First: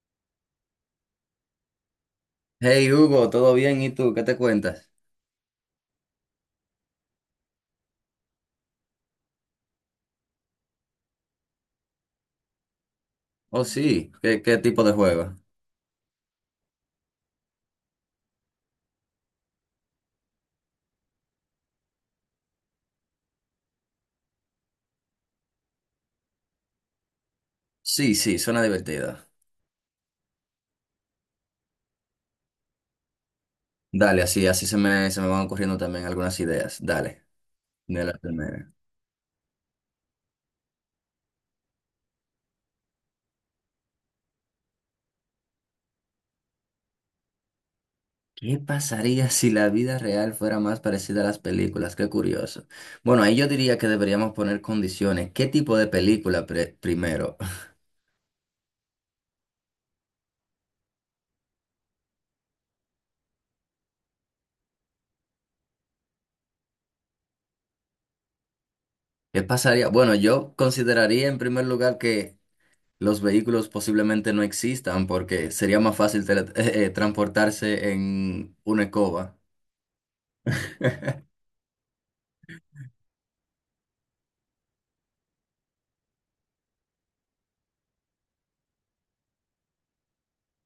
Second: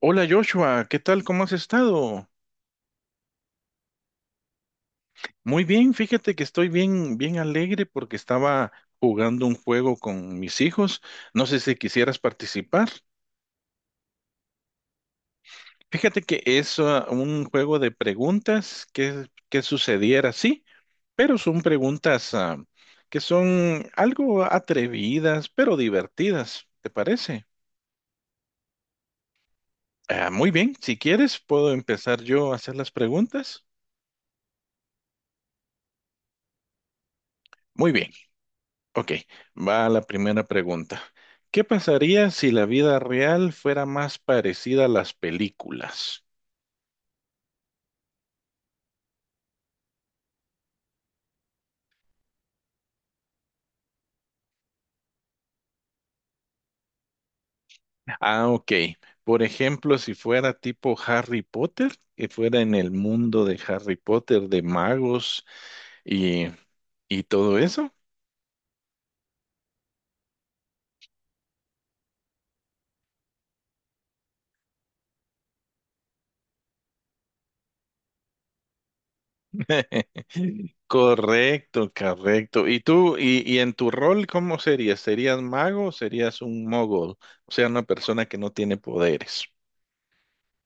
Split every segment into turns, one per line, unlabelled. Hola Joshua, ¿qué tal? ¿Cómo has estado?
Hey Hugo, ¿todo bien? ¿Y tú? ¿Qué te cuentas?
Muy bien, fíjate que estoy bien, bien alegre porque estaba jugando un juego con mis hijos. No sé si quisieras participar.
Oh, sí, ¿qué tipo de juego?
Fíjate que es un juego de preguntas que sucediera, sí, pero son preguntas que son algo atrevidas, pero divertidas, ¿te parece?
Sí, sí, suena divertido.
Muy bien, si quieres puedo empezar yo a hacer las preguntas.
Dale, así, así se me van ocurriendo también algunas ideas. Dale,
Muy
de
bien.
la primera.
Ok, va la primera pregunta. ¿Qué pasaría si la vida real fuera más parecida a las películas?
¿Qué pasaría si la vida real fuera más parecida a las películas? Qué curioso. Bueno, ahí yo diría que deberíamos poner condiciones. ¿Qué tipo de película primero?
Ah, ok. Por ejemplo, si fuera tipo Harry Potter, que fuera en el mundo de Harry Potter, de magos y, y todo eso.
¿Qué pasaría? Bueno, yo consideraría en primer lugar que los vehículos posiblemente no existan porque sería más fácil transportarse en una escoba.
Correcto, correcto. ¿Y tú, y en tu rol, cómo serías? ¿Serías mago o serías un mogul? O sea, una persona que no tiene poderes.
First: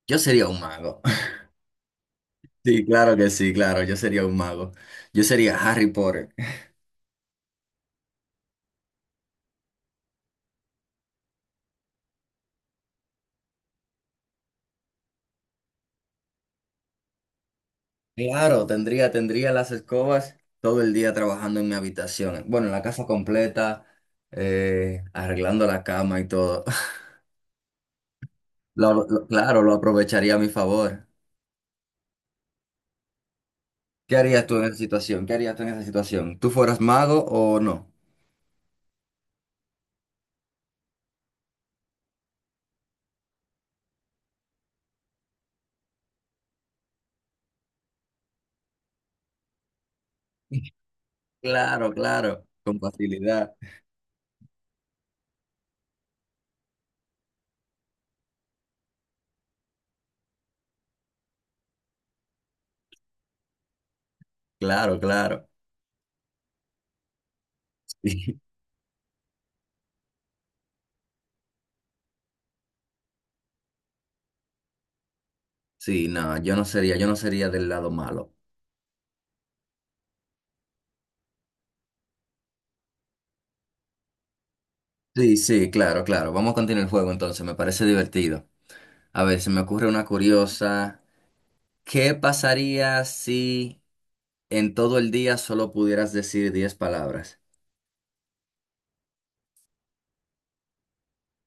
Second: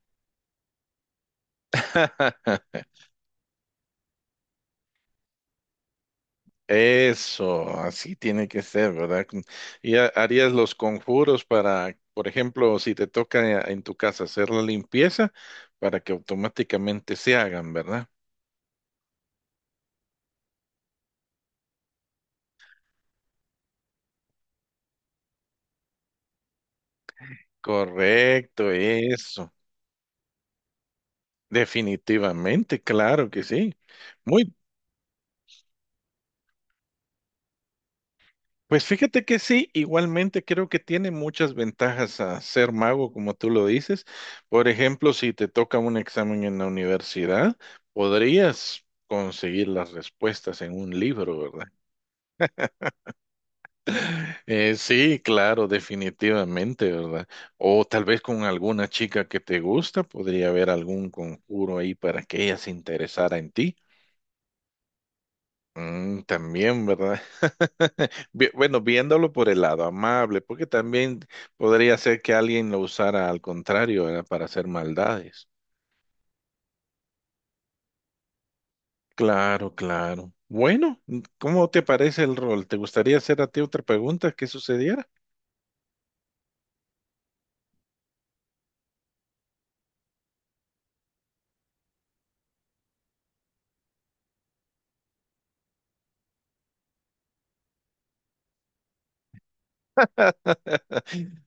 Yo sería un mago. Sí, claro que sí, claro, yo sería un mago. Yo sería Harry Potter.
Eso, así tiene que ser, ¿verdad? Y harías los conjuros para, por ejemplo, si te toca en tu casa hacer la limpieza, para que automáticamente se hagan, ¿verdad?
Claro, tendría las escobas todo el día trabajando en mi habitación. Bueno, en la casa completa, arreglando la cama y todo.
Correcto, eso.
Claro, lo aprovecharía a mi favor.
Definitivamente, claro que sí.
¿Qué harías
Muy
tú en esa situación? ¿Qué harías tú en esa situación? ¿Tú fueras mago o no?
Pues fíjate que sí, igualmente creo que tiene muchas ventajas a ser mago, como tú lo dices. Por ejemplo, si te toca un examen en la universidad, podrías conseguir las respuestas en un libro, ¿verdad?
Claro, claro, con facilidad.
Sí, claro, definitivamente, ¿verdad? O tal vez con alguna chica que te gusta, podría haber algún conjuro ahí para que ella se interesara en ti.
Claro, claro.
Mm, también, ¿verdad? Bueno, viéndolo por el lado amable, porque también podría ser que alguien lo usara al contrario, ¿verdad? Para hacer maldades.
Sí, no, yo no sería del lado malo.
Claro, claro. Bueno, ¿cómo te parece el rol? ¿Te gustaría hacer a ti otra pregunta que sucediera?
Sí, sí, claro, claro. Vamos a continuar el juego entonces, me parece divertido. A ver, se me ocurre una curiosa. ¿Qué pasaría si en todo el día solo pudieras decir 10 palabras?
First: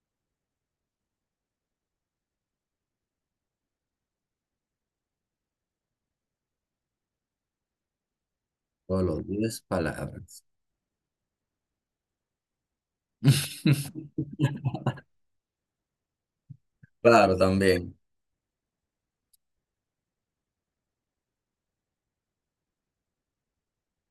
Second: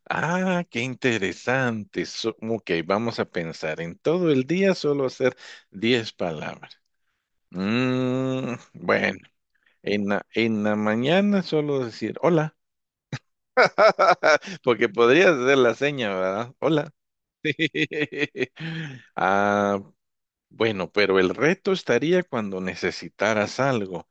Qué interesante. Ok, vamos a pensar en todo el día solo hacer 10 palabras. Mm, bueno,
Solo 10
en la,
palabras.
en la mañana solo decir hola. Porque podrías hacer la seña, ¿verdad? Hola.
Claro, también.
Ah, bueno, pero el reto estaría cuando necesitaras algo,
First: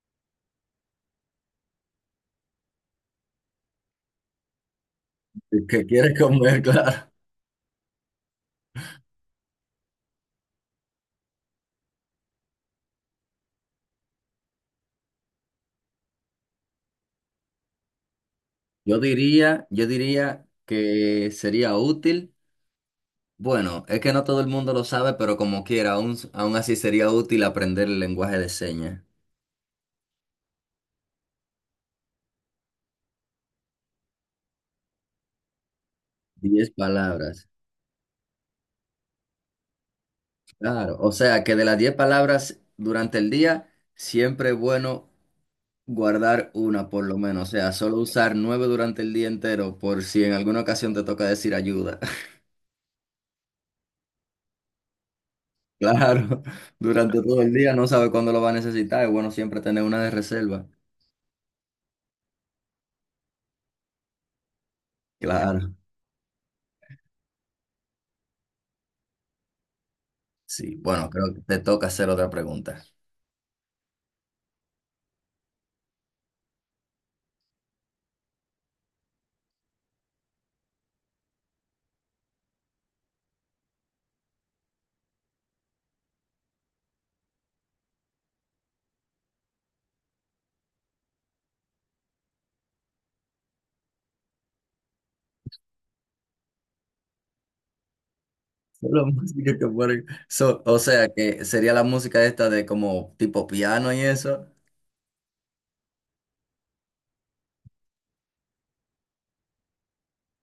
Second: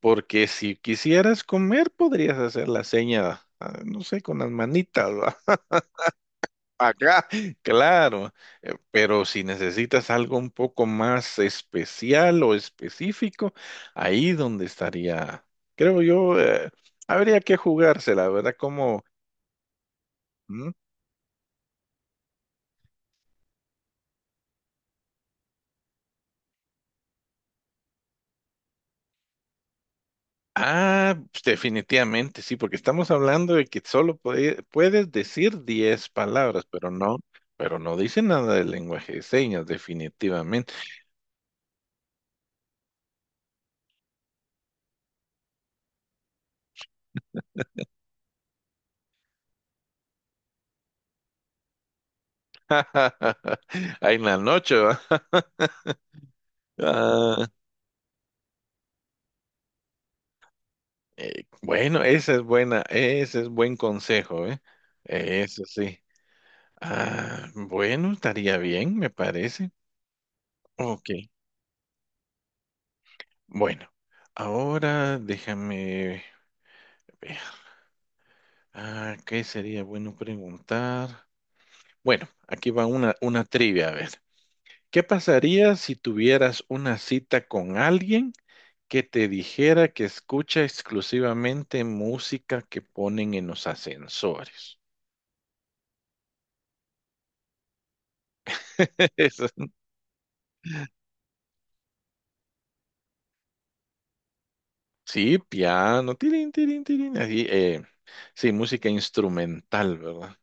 porque si quisieras comer, podrías hacer la seña, no sé, con las manitas, ¿va?
El que quiere comer, claro.
Acá, claro, pero si necesitas algo un poco más especial o específico, ahí donde estaría, creo yo, habría que jugársela, ¿verdad? Como,
Yo diría que sería útil. Bueno, es que no todo el mundo lo sabe, pero como quiera, aún así sería útil aprender el lenguaje de señas.
Pues, definitivamente, sí, porque estamos hablando de que puedes decir 10 palabras,
Diez palabras.
pero no dice nada del lenguaje de señas, definitivamente.
Claro, o sea que de las 10 palabras durante el día, siempre es bueno guardar una por lo menos. O sea, solo usar nueve durante el día entero por si en alguna ocasión te toca decir ayuda.
Ahí en la noche, ¿va?
Claro, durante todo
Ah,
el día no sabe cuándo lo va a necesitar. Es bueno siempre tener una de reserva.
bueno, esa es buena, ese es buen consejo, ¿eh? Eso
Claro,
sí. Ah, bueno, estaría bien, me parece.
sí. Bueno,
Ok,
creo que te toca hacer otra pregunta.
bueno, ahora déjame ver. Ah, ¿qué sería bueno preguntar? Bueno, aquí va una trivia, a ver. ¿Qué pasaría si tuvieras una cita con alguien que te dijera que escucha exclusivamente música que ponen en los ascensores?
Solo
Eso-
música que o sea que sería la música esta de como tipo piano y eso.
Sí, piano, tirín, tirín, tirín, así, sí, música instrumental, ¿verdad?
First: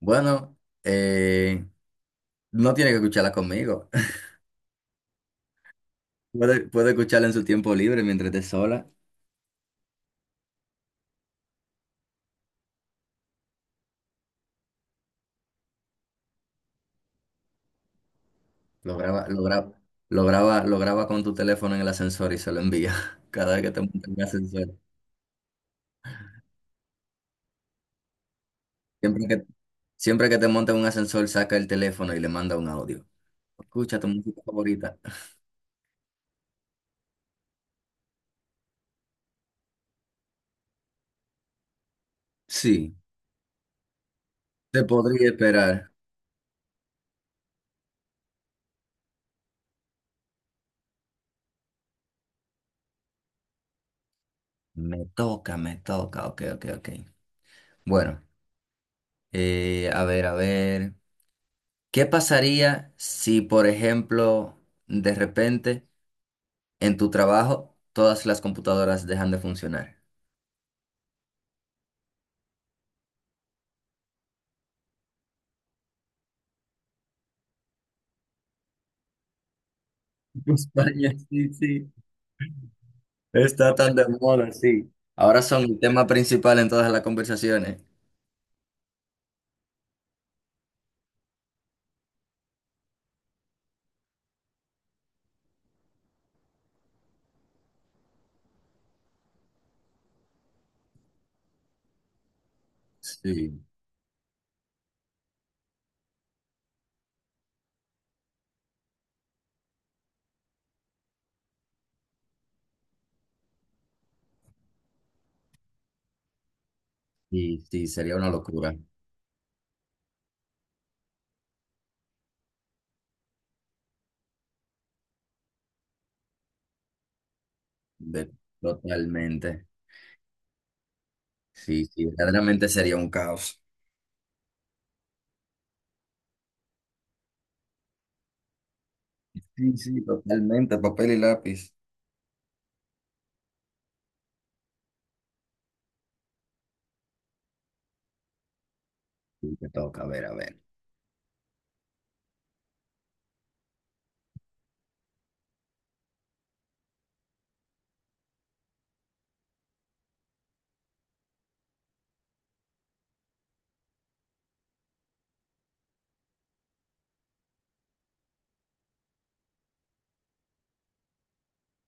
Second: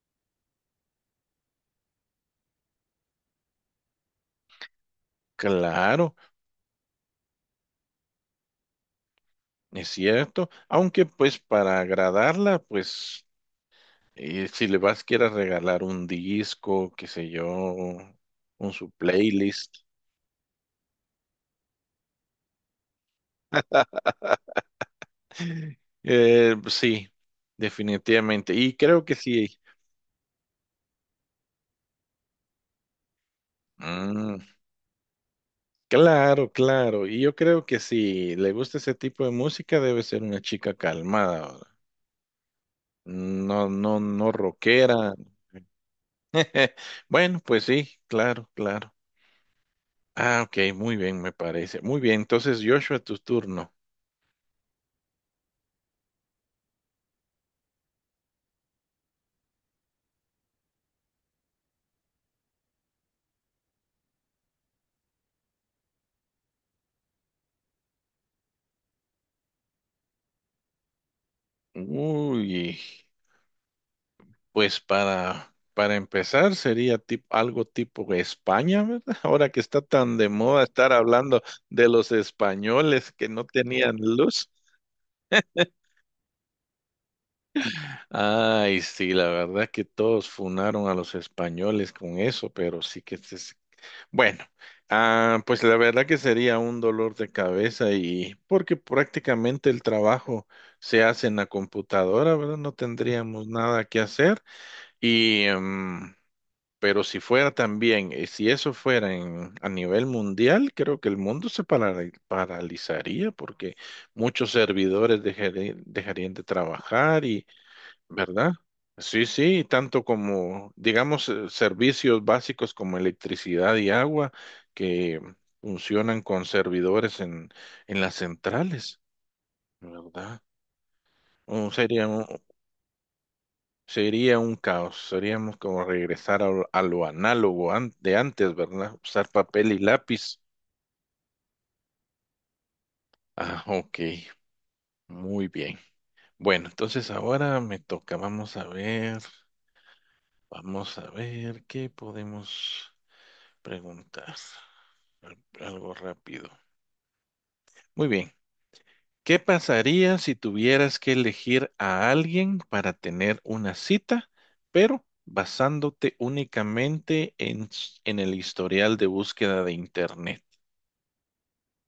Bueno, eh, no tiene que escucharla conmigo.
Claro,
Puede escucharla en su tiempo libre mientras esté sola.
es cierto, aunque pues para agradarla, pues si le vas quieras regalar un disco, qué sé yo, un su
Lo graba, lo
playlist.
graba, lo graba con tu teléfono en el ascensor y se lo envía. Cada vez que te monta en un ascensor.
Pues sí, definitivamente. Y creo que
Siempre que,
sí.
siempre que te monta en un ascensor, saca el teléfono y le manda un audio. Escucha tu
Mm,
música favorita.
claro, claro. Y yo creo que si le gusta ese tipo de música, debe ser una chica calmada. ¿Verdad?
Sí,
No, no, no
te
rockera.
podría esperar.
Bueno, pues sí, claro, claro. Ah, ok, muy bien, me parece. Muy bien, entonces Joshua, tu turno.
Me toca, me toca. Ok, ok, ok. Bueno, a ver, a ver. ¿Qué pasaría si, por ejemplo, de repente en tu trabajo todas las computadoras dejan de funcionar?
Uy. Pues para empezar sería algo tipo España, ¿verdad? Ahora que está tan de moda estar
España,
hablando
sí,
de
sí.
los españoles que no
Está tan
tenían
de
luz.
moda, sí. Ahora son el tema principal en todas las conversaciones.
Ay, sí, la verdad que todos funaron a los españoles con eso, pero sí que se- se- Bueno, pues la verdad que sería un dolor de cabeza y porque prácticamente el trabajo se hace en la computadora, ¿verdad? No tendríamos
Sí,
nada que hacer y... em, pero si fuera también, si eso fuera a nivel mundial, creo que el mundo paralizaría porque muchos servidores dejarían de trabajar y,
sí, sí, sería una
¿verdad?
locura.
Sí, sí, tanto como, digamos, servicios básicos como electricidad y agua que funcionan con servidores en las
De-
centrales,
totalmente.
¿verdad? Un-
Sí,
sería
sí,
un,
verdaderamente sería un caos.
Sería un caos, seríamos como regresar a lo análogo de antes, ¿verdad? Usar papel
Sí,
y
sí,
lápiz.
totalmente, papel y lápiz.
Ah, ok, muy bien. Bueno, entonces ahora me toca,
Sí, te toca, a ver, a ver.
vamos a ver qué podemos preguntar. Algo rápido. Muy bien, ¿qué pasaría si tuvieras que elegir a alguien para tener una cita, pero basándote únicamente en en el historial de búsqueda de Internet?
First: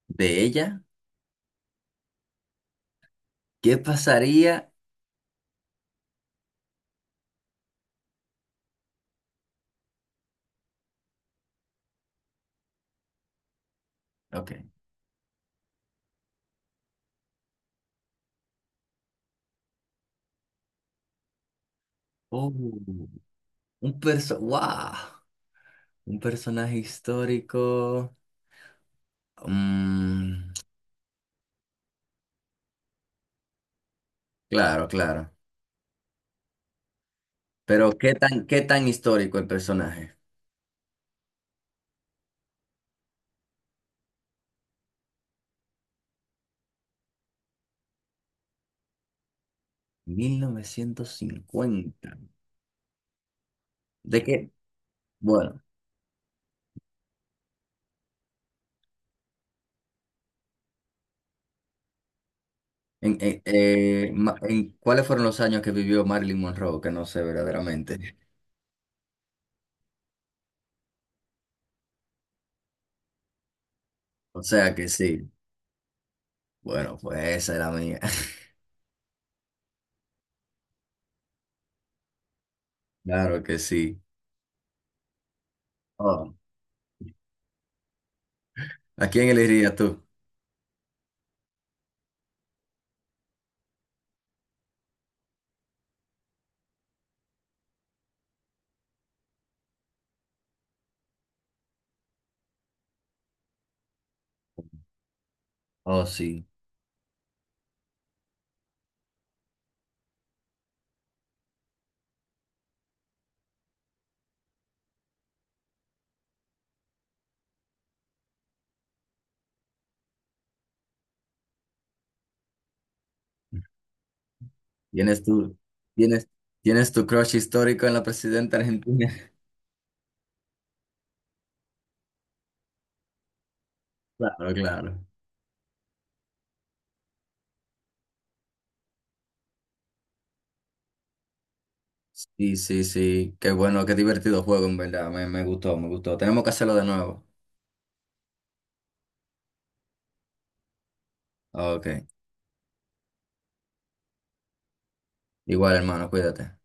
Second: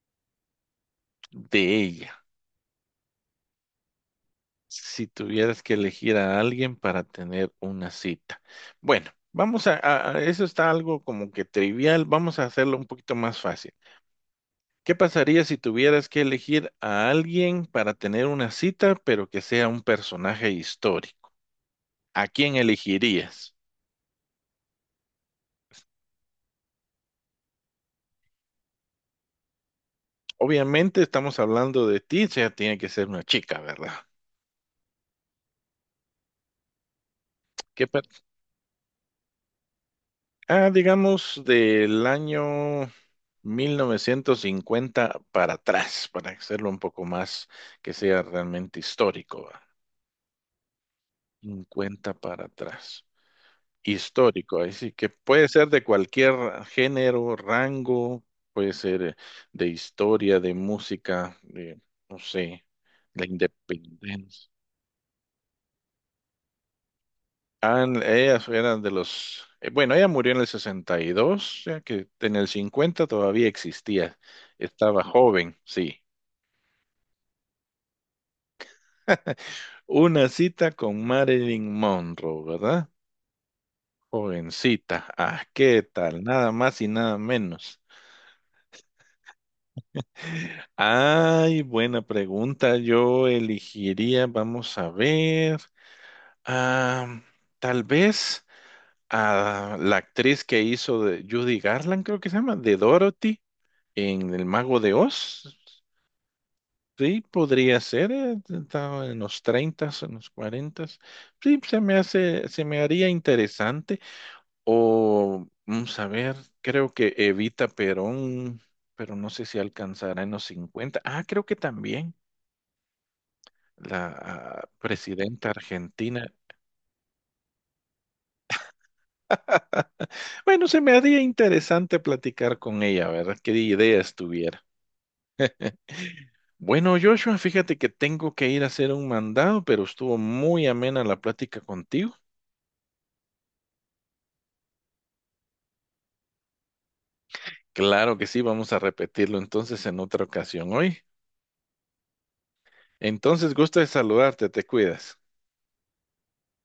De ella,
De ella,
¿qué pasaría?
si tuvieras que elegir a alguien para tener una cita. Bueno, vamos a, eso está algo como que trivial, vamos a hacerlo un poquito más fácil.
Ok.
¿Qué pasaría si tuvieras que elegir a alguien para tener una cita, pero que sea un personaje histórico? ¿A
Oh,
quién elegirías?
wow, un personaje histórico. Mm,
Obviamente estamos hablando de ti, o sea, tiene que ser una chica, ¿verdad?
claro, claro.
¿Qué
Pero
per-
¿qué tan histórico el personaje?
digamos del año 1950 para atrás, para hacerlo un poco más que sea realmente histórico, ¿va? 50
1950.
para atrás.
¿De qué?
Histórico, ahí sí, que puede
Bueno,
ser de cualquier género, rango, puede ser de historia, de música, de, no sé, la independencia.
¿cuáles fueron los años que vivió Marilyn Monroe? Que no sé
Ah,
verdaderamente.
ella era de los, bueno, ella murió en el 62, o sea que en el 50 todavía existía,
O sea que
estaba
sí.
joven, sí.
Bueno, pues esa era mía.
Una cita con Marilyn Monroe, ¿verdad?
Claro que sí.
Jovencita. Ah, ¿qué tal?
Oh,
Nada más y nada menos.
¿a quién elegirías tú?
Ay, buena pregunta. Yo elegiría, vamos a ver, ah, tal vez a la actriz que hizo de Judy Garland, creo que se llama, de Dorothy en El Mago de Oz.
Oh, sí.
Sí, podría ser, estaba en los 30, en los 40. Sí, se me hace, se me haría interesante. O, vamos a ver, creo que Evita Perón, pero no sé si alcanzará en los 50. Ah, creo que también la
¿Tienes
presidenta argentina.
tienes, tienes tu crush histórico en la presidenta argentina?
Bueno, se me haría interesante platicar con ella, ¿verdad? ¿Qué ideas
Claro,
tuviera?
claro.
Bueno, Joshua, fíjate que tengo que ir a hacer un mandado, pero estuvo muy amena la plática contigo.
Sí, sí, sí. Qué bueno, qué divertido juego, en verdad. Me gustó, me gustó. Tenemos que hacerlo de nuevo.
Claro que sí, vamos a repetirlo entonces en otra ocasión hoy.
Ok.
Entonces, gusto de saludarte, te cuidas.
Igual, hermano, cuídate.